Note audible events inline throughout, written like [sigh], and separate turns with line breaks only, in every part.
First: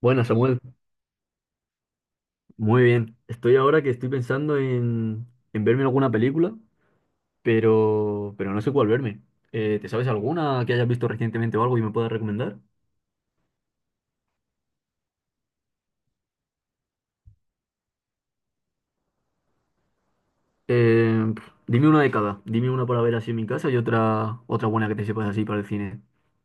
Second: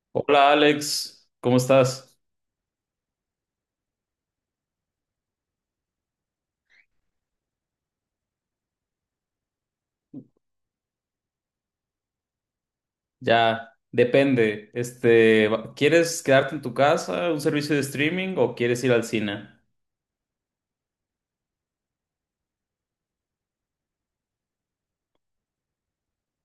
Bueno,
Hola
Samuel,
Alex, ¿cómo estás?
muy bien. Estoy ahora que estoy pensando en, verme alguna película, pero no sé cuál verme. ¿Te sabes alguna que hayas visto recientemente o algo y me puedas recomendar?
Ya, depende. Este, ¿quieres quedarte en tu casa, un servicio de streaming o quieres ir al cine?
Dime una de cada. Dime una para ver así en mi casa y otra buena que te sepas así para el cine.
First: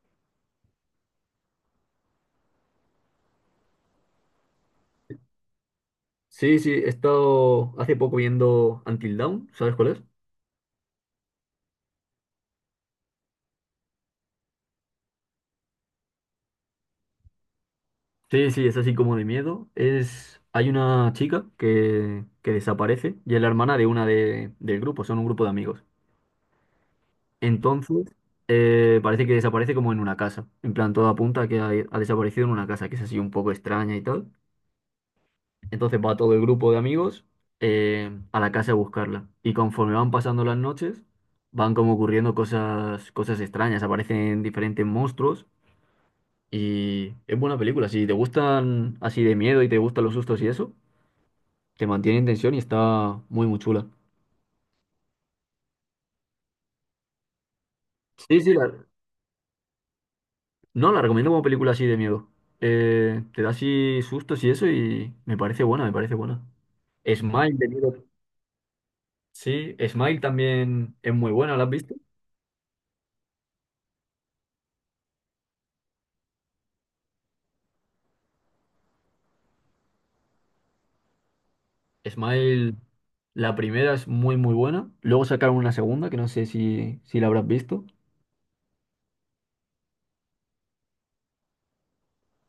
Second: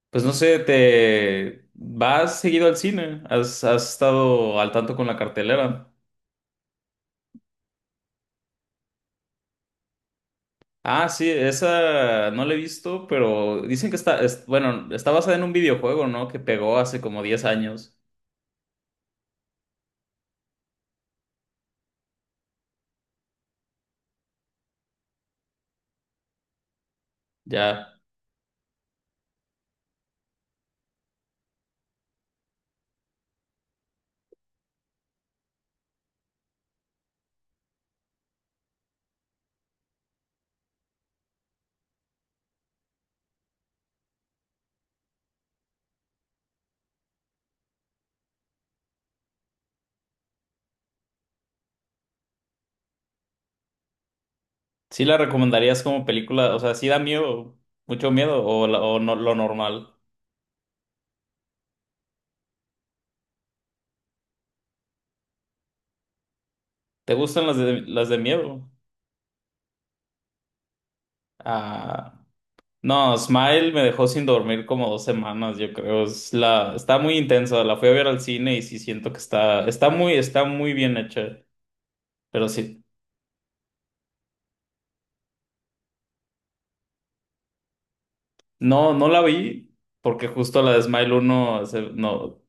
Pues no sé, ¿te vas seguido al cine? ¿Has estado al tanto con la cartelera?
Sí, sí, he estado hace poco viendo Until Dawn, ¿sabes cuál es?
Ah, sí, esa no la he visto, pero dicen que bueno, está basada en un videojuego, ¿no? Que pegó hace como 10 años.
Sí, sí, es así como de miedo. Es, hay una chica que desaparece y es la hermana del grupo, son un grupo de amigos.
Ya.
Entonces, parece que desaparece como en una casa. En plan, todo apunta a que ha desaparecido en una casa, que es así un poco extraña y tal. Entonces va todo el grupo de amigos a la casa a buscarla. Y conforme van pasando las noches, van como ocurriendo cosas extrañas. Aparecen diferentes monstruos. Y es buena película. Si te gustan así de miedo y te gustan los sustos y eso, te mantiene en tensión y está muy chula.
¿Sí la recomendarías como película? O sea, ¿sí da miedo, mucho
Sí,
miedo
sí, la,
o no, lo normal?
No, la recomiendo como película así de miedo. Te da así sustos y eso y me parece me parece buena.
¿Te
Mm.
gustan
Smile
las
de
de,
miedo.
las de miedo?
Sí, Smile también es muy buena, ¿la has visto?
Ah, no, Smile me dejó sin dormir como 2 semanas, yo creo. Está muy intensa, la fui a ver al cine y sí siento que está, está muy bien hecha. Pero
Smile,
sí,
la primera es muy buena. Luego sacaron una segunda que no sé si la habrás visto.
no la vi porque justo la de Smile uno no,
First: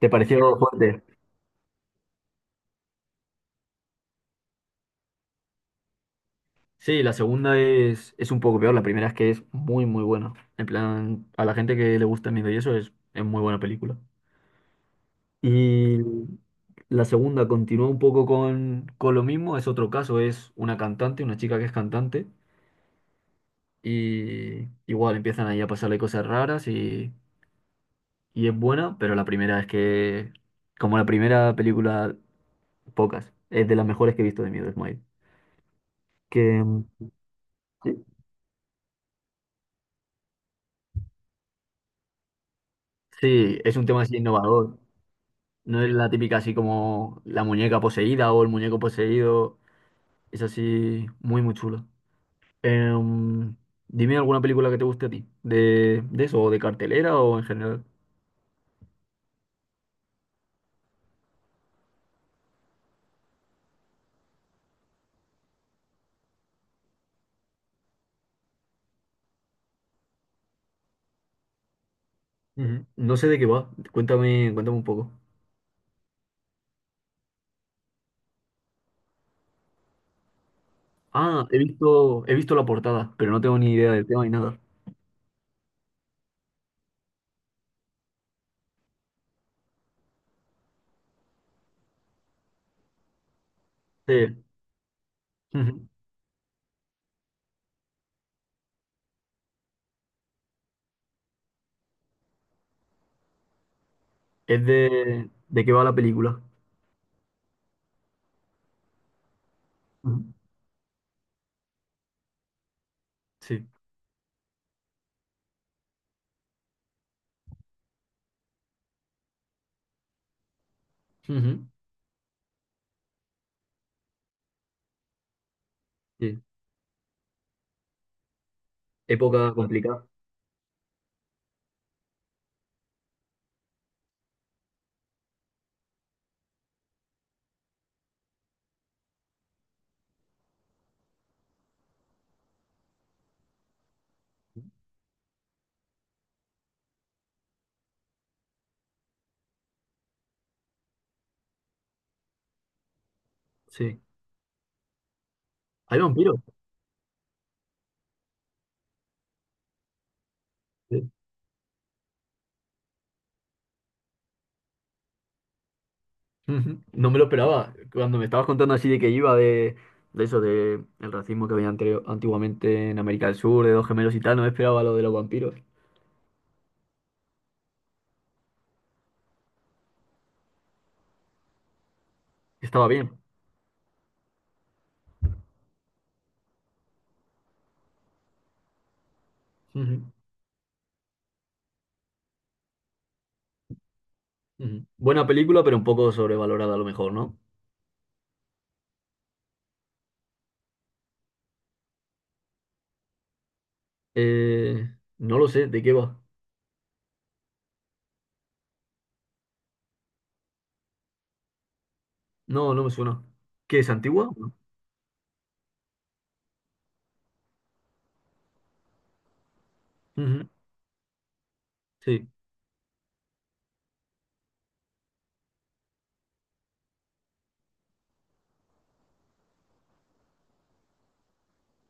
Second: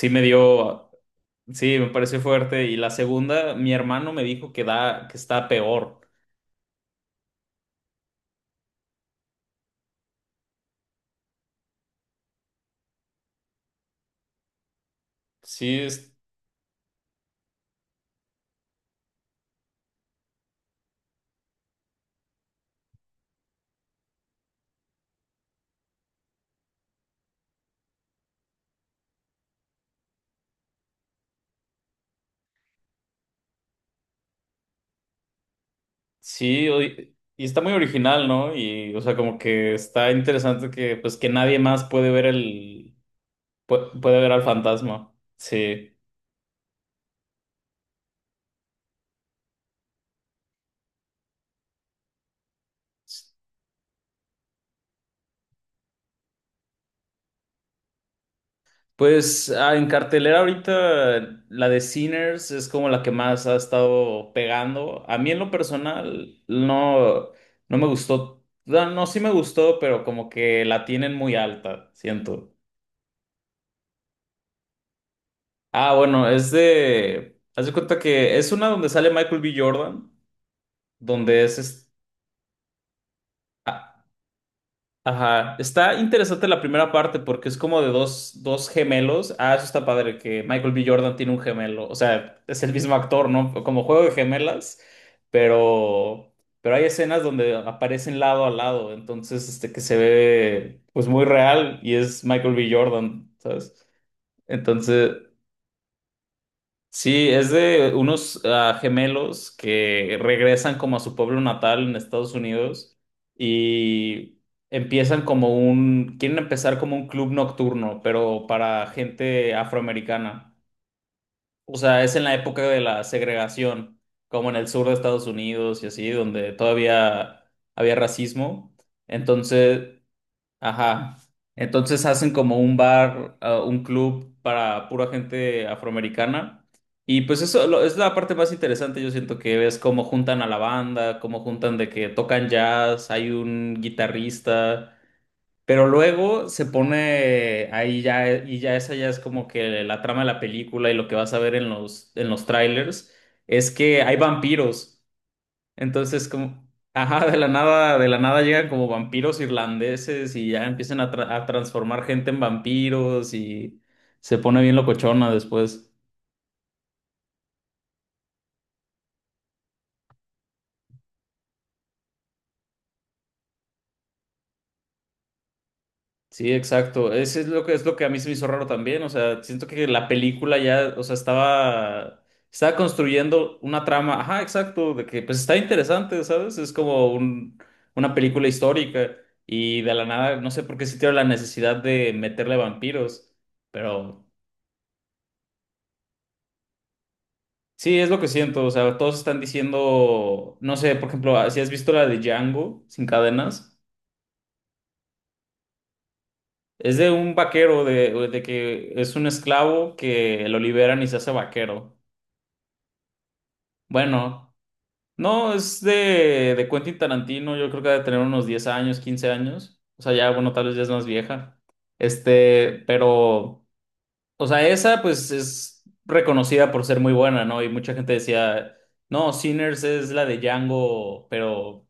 ¿Te
me
pareció
dio,
fuerte?
sí, me pareció fuerte. Y la segunda, mi hermano me dijo que está peor.
Sí, la segunda es un poco peor. La primera es que es muy buena. En plan, a la gente que le gusta el miedo y eso es muy buena película.
Sí,
Y la segunda continúa un poco con lo mismo, es otro caso, es una cantante, una chica que es cantante, y igual empiezan ahí a pasarle cosas raras y es buena, pero la primera es que, como la primera película, pocas, es de las mejores que he visto de Miedo, Smile. Que
sí,
mm,
y está muy
sí,
original, ¿no? Y, o sea, como que está interesante que, pues, que nadie más puede ver
sí, es un tema así
puede ver al
innovador,
fantasma.
no es
Sí.
la típica así como la muñeca poseída o el muñeco poseído, es así muy chulo. Em, Dime alguna película que te guste a ti, de eso, o de cartelera o en general.
Pues, en cartelera ahorita la de Sinners es como la que más ha estado pegando. A mí en lo personal no me gustó. No, no, sí me gustó, pero como que la tienen muy alta, siento.
Ujú. No sé de qué va, cuéntame un poco.
Ah, bueno, haz de cuenta que es una donde sale Michael B. Jordan, donde
Ah, he
es-
visto la portada, pero no tengo ni idea
ah,
del tema ni nada.
ajá, está interesante la primera parte porque es como de dos gemelos. Ah, eso está padre, que Michael B. Jordan tiene un gemelo. O sea, es el mismo actor, ¿no? Como juego de
Sí.
gemelas,
Ujú.
pero, pero hay escenas donde aparecen lado a lado. Entonces, este que se ve pues muy real y es Michael B. Jordan, ¿sabes?
Es
Entonces,
de qué va la película.
sí, es de unos gemelos que
Ujú.
regresan como a su pueblo natal en Estados Unidos
Sí.
y empiezan como quieren empezar como un club nocturno, pero para gente afroamericana.
Ujú.
O sea, es en la época de la segregación, como en el sur de Estados Unidos y así,
Sí.
donde todavía había racismo.
Época
Entonces,
complicada.
ajá. Entonces hacen como un bar, un club para pura gente afroamericana. Y pues eso lo- es la parte más interesante, yo siento que ves cómo juntan a la banda, cómo juntan de que tocan jazz, hay un guitarrista, pero luego se pone ahí ya, y ya esa ya es como que la trama de la película y lo que vas a ver en los trailers, es
Sí.
que hay vampiros.
Hay
Entonces,
vampiros.
como, ajá, de la nada llegan como vampiros irlandeses y ya empiezan
Sí.
a transformar gente en vampiros y se pone bien locochona después.
Ujú. No me lo esperaba. Cuando me estabas contando así de que iba de eso, de el racismo que había antiguamente en América del Sur, de dos gemelos y tal, no me esperaba lo de los vampiros.
Sí, exacto. Ese es lo que a mí se me hizo raro también. O sea, siento que la película ya, o sea, estaba
Estaba bien.
construyendo una trama, ajá, exacto, de que pues está interesante, ¿sabes? Es como una película histórica y de la nada, no sé por qué sintieron la necesidad de meterle vampiros, pero.
Ujú, ujú. Buena película, pero un poco sobrevalorada a lo mejor, ¿no?
Sí, es lo que siento, o sea, todos están diciendo, no sé, por ejemplo, si has visto la de Django sin cadenas,
Eh, no lo sé, ¿de qué va?
es de un vaquero, de que es un esclavo que lo liberan y se hace vaquero.
No, no me suena. ¿Qué es antigua?
Bueno,
No.
no, es de Quentin Tarantino, yo creo que debe tener unos 10 años, 15 años, o sea, ya,
Ujú.
bueno, tal vez ya es más vieja.
Sí.
Este, pero, o sea, esa pues es reconocida por ser muy buena, ¿no? Y mucha gente decía... No, Sinners es la de Django, pero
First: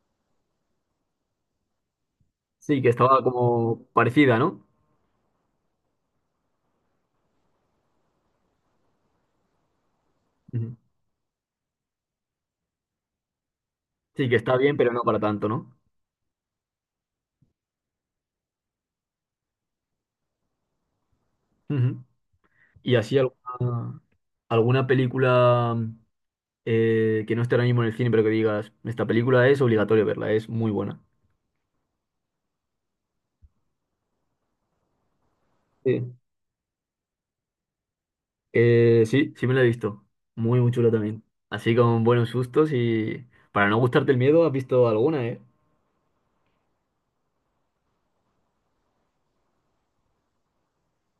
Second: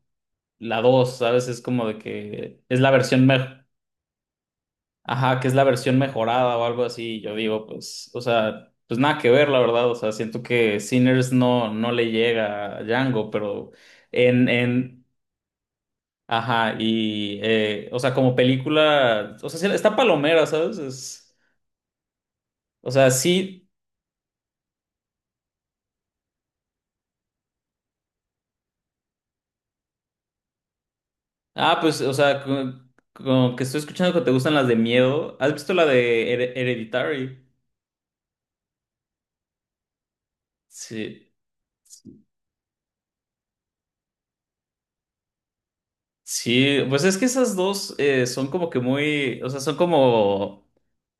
la 2, ¿sabes? Es como de que es
Sí, que
la
estaba
versión mejor.
como parecida, ¿no?
Ajá, que es la versión mejorada o algo así. Yo digo, pues, o sea, pues nada que ver, la verdad. O sea, siento
Ujú.
que Sinners no le llega a Django, pero
Sí, que
en,
está bien, pero no
en,
para tanto, ¿no?
ajá, y, o sea, como película, o sea, sí, está palomera, ¿sabes? Es,
Ujú.
o
Y
sea,
así
sí,
alguna película que no esté ahora mismo en el cine, pero que digas, esta película es obligatorio verla, es muy buena.
pues, o sea, con que estoy escuchando que te gustan las de miedo. ¿Has visto la
Sí.
de Hereditary?
Sí me la he visto. Muy chula también.
Sí.
Así con buenos sustos y para no gustarte el miedo, has visto alguna, ¿eh?
Sí, pues es que esas dos son como que muy, o sea, son como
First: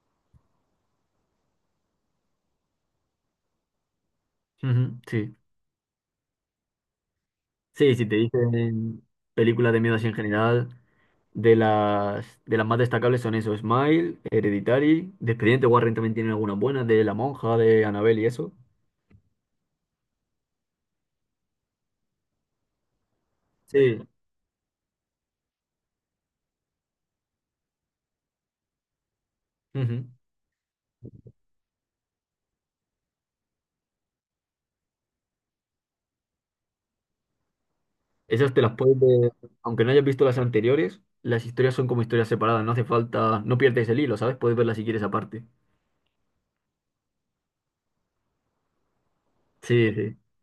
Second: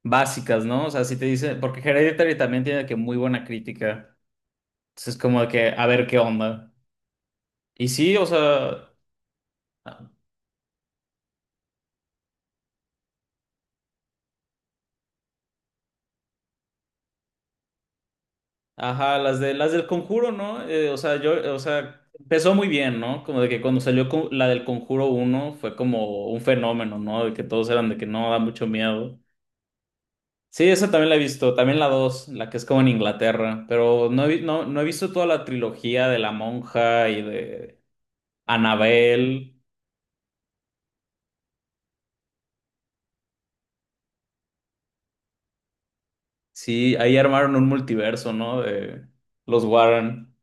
básicas, ¿no? O sea, si te dicen, porque Hereditary también tiene que muy buena crítica.
Ujú,
Entonces es
sí.
como de que, a ver qué onda. Y
Sí, si te
sí, o sea,
dicen películas de miedo así
a-
en general, de las más destacables son eso, Smile, Hereditary, de Expediente Warren también tienen algunas buenas, de La Monja, de Annabelle y eso.
ajá, las de las del Conjuro, ¿no? O sea, yo, o sea, empezó muy bien, ¿no? Como de que cuando
Sí,
salió la del Conjuro uno fue como un fenómeno, ¿no? De que todos eran de que no da mucho miedo.
ujú.
Sí, esa también la he visto, también la dos, la que es como en Inglaterra, pero no he visto toda la trilogía de La Monja y de
Esas te las puedes ver,
Annabelle.
aunque no hayas visto las anteriores, las historias son como historias separadas, no hace falta, no pierdes el hilo, ¿sabes? Puedes verlas si quieres aparte.
Sí, ahí armaron un multiverso, ¿no? De los
Sí, sí.
Warren.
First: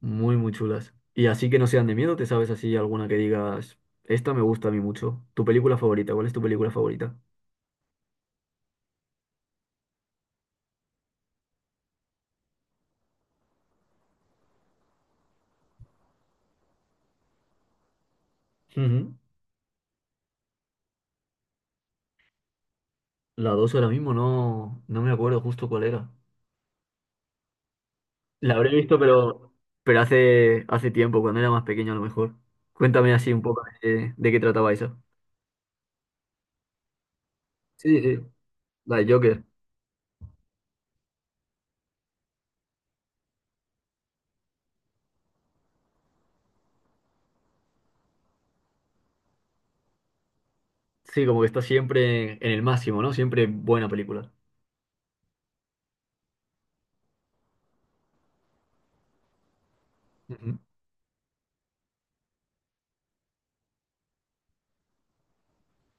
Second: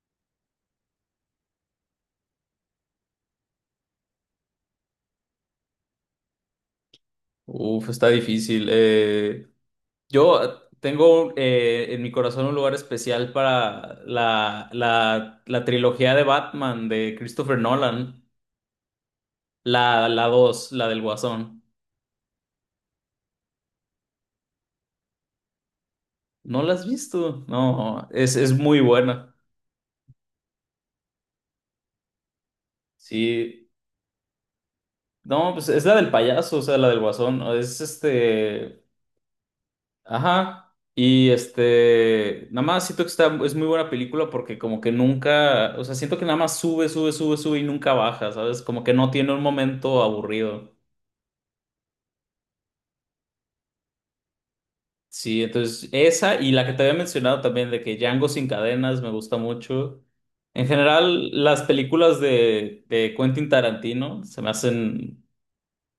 Muy chulas. Y así que no sean de miedo, ¿te sabes así alguna que digas, esta me gusta a mí mucho? ¿Tu película favorita? ¿Cuál es tu película favorita?
Uf, está difícil. Yo tengo en mi corazón un lugar especial para la trilogía de Batman de Christopher Nolan,
Ujú.
la dos, la del Guasón.
La 2 ahora mismo no, no me acuerdo justo cuál era.
¿No la has visto? No, es
La habré
muy
visto,
buena.
pero hace tiempo, cuando era más pequeño a lo mejor. Cuéntame así un poco
Sí.
de qué trataba eso.
No, pues es la del payaso, o sea, la del guasón. Es
Sí, sí,
este.
la de Joker.
Ajá. Y este. Nada más siento que es muy buena película porque, como que nunca. O sea, siento que nada más sube, sube, sube, sube y nunca baja, ¿sabes? Como que no tiene un momento aburrido.
Sí, como que está siempre en el máximo, ¿no? Siempre buena película.
Sí, entonces esa y la que te había mencionado también de que Django sin cadenas me gusta mucho.
Ujú.
En general, las películas de Quentin Tarantino se me hacen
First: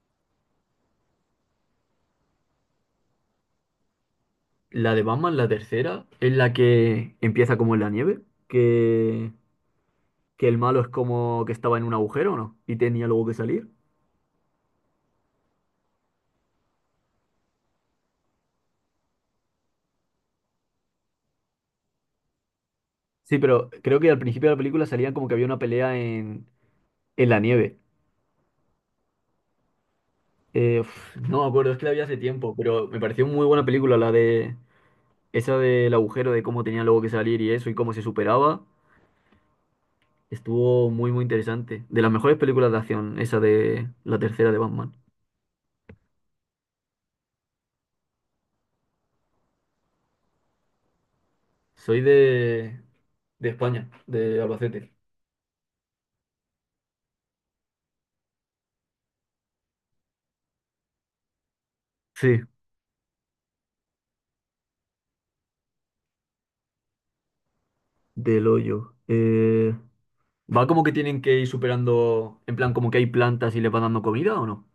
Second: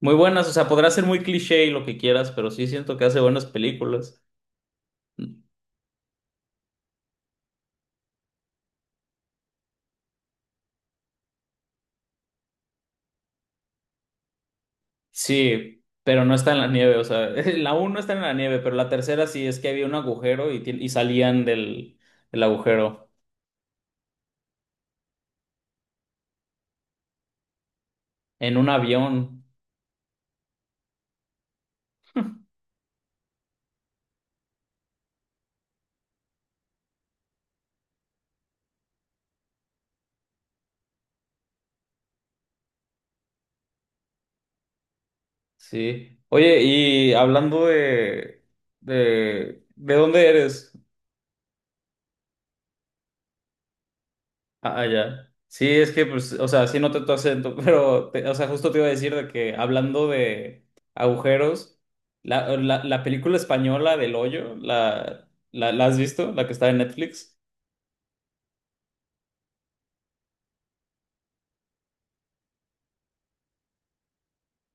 muy buenas. O sea, podrá ser muy cliché y lo que quieras, pero sí siento que hace buenas películas.
La de Batman, la tercera, es la que empieza como en la nieve, que que el malo es como que estaba en un agujero, ¿no? Y tenía luego que salir.
Sí, pero no está en la nieve, o sea, [laughs] la uno no está en la nieve, pero la tercera sí es que había un agujero y salían del agujero
Sí, pero creo que al principio de la película salían como que había una pelea en la nieve.
en un avión,
No me acuerdo, es que la vi hace tiempo, pero me pareció muy buena película la de esa del agujero, de cómo tenía luego que salir y eso, y cómo se superaba. Estuvo muy interesante. De las mejores películas de acción, esa de la tercera de Batman.
sí. Oye, y hablando ¿de dónde eres?
Soy de España, de
Ah, ah,
Albacete.
ya. Sí, es que, pues, o sea, sí noté tu acento, [laughs] pero, o sea, justo te iba a decir de que hablando de agujeros,
Sí,
la película española del hoyo, ¿la has visto? La que está en Netflix.
del hoyo. ¿Va como que tienen que ir superando, en plan, como que hay plantas y les van dando comida o no?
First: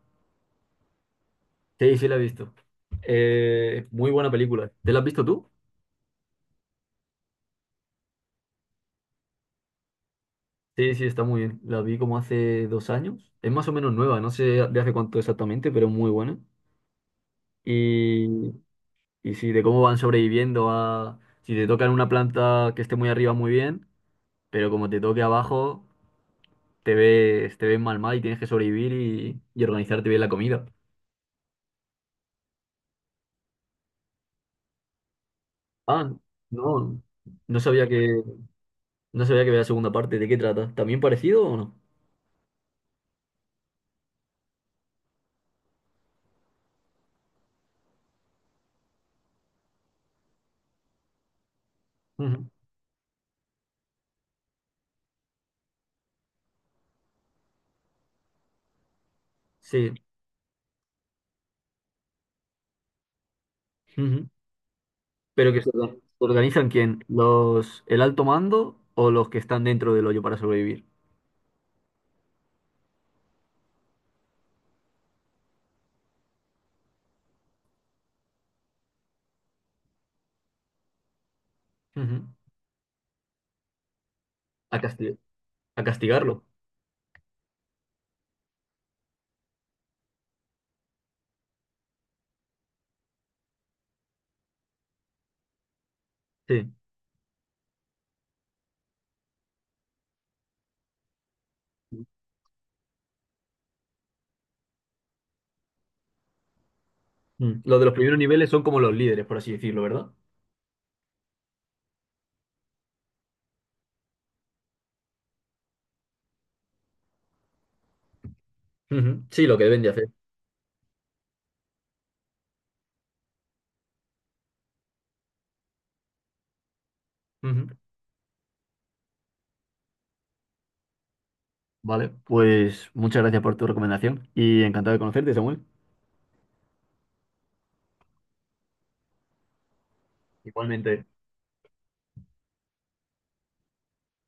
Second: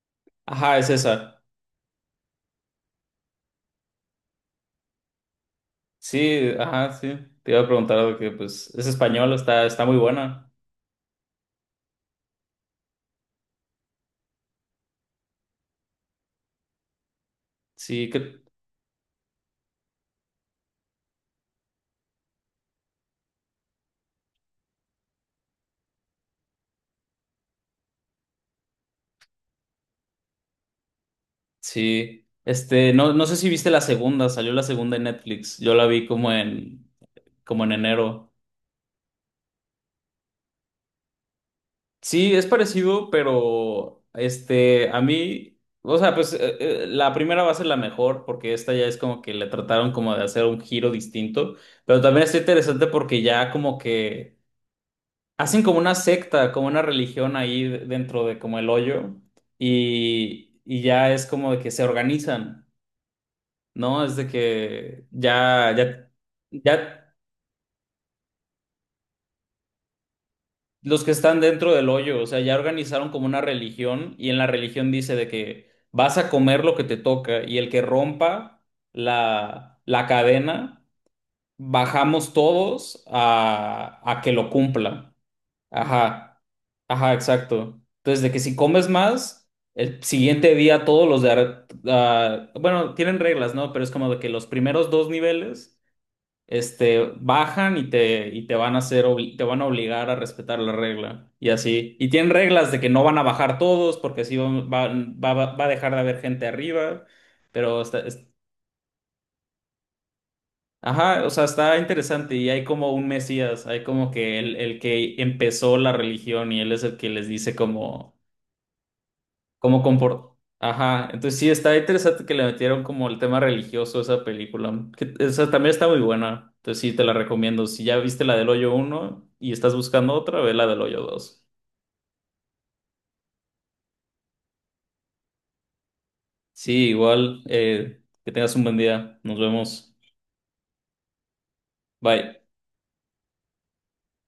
Ajá, es esa.
Sí, sí, la he visto. Muy buena película. ¿Te la has visto tú?
Sí, ajá, sí. Te iba a preguntar de que pues es español, está muy buena.
Sí, sí, está muy bien. La vi como hace 2 años. Es más o menos nueva, no sé de hace cuánto exactamente, pero muy buena.
Sí, que
Y, y sí, de cómo van sobreviviendo a... Si te tocan una planta que esté muy arriba, muy bien, pero como te toque abajo, te ves mal mal y tienes que sobrevivir y organizarte bien la comida.
sí. Este, no sé si viste la segunda, salió la segunda en Netflix. Yo la vi
Ah,
como en,
no, no
como en
sabía que...
enero.
No sabía que había segunda parte. ¿De qué trata? ¿También parecido o no?
Sí, es parecido, pero este, a mí, o sea, pues la primera va a ser la mejor, porque esta ya es como que le trataron como de hacer un giro distinto. Pero también está
Ujú.
interesante porque ya como que hacen como una secta, como una religión ahí dentro de como el hoyo
Sí.
y ya es como de que se organizan, ¿no? Es de
Ujú.
que
Pero que
ya, ya,
se organizan quién?
ya
¿Los, el alto mando o los que están dentro del hoyo para sobrevivir?
los que están dentro del hoyo, o sea, ya organizaron como una religión y en la religión dice de que vas a comer lo que te toca y el que rompa la cadena,
Ujú.
bajamos todos a que lo
A
cumpla.
casti- a
Ajá,
castigarlo.
ajá, exacto. Entonces, de que si comes más, el siguiente día todos los de... bueno, tienen reglas, ¿no? Pero es como de que los primeros dos niveles,
Sí.
este, bajan y te van a hacer, te van a obligar a respetar la regla. Y así. Y tienen reglas de que no van a bajar todos, porque así va a dejar de haber gente arriba.
Mm. Los
Pero
de los primeros niveles son como los líderes, por así decirlo, ¿verdad?
ajá, o sea, está interesante. Y hay como un mesías, hay como que el que empezó la religión y él es el que les dice como
Ujú. Sí, lo que deben de hacer.
comport... Ajá, entonces sí, está interesante que le metieron como el tema religioso a esa película. Que, esa también está muy buena. Entonces sí, te la recomiendo.
Ujú.
Si ya viste la del Hoyo uno y estás buscando otra, ve la del Hoyo dos.
Vale, pues muchas gracias por tu recomendación y encantado de conocerte, Samuel.
Sí, igual, que tengas un buen día. Nos vemos.
Igualmente.
Bye.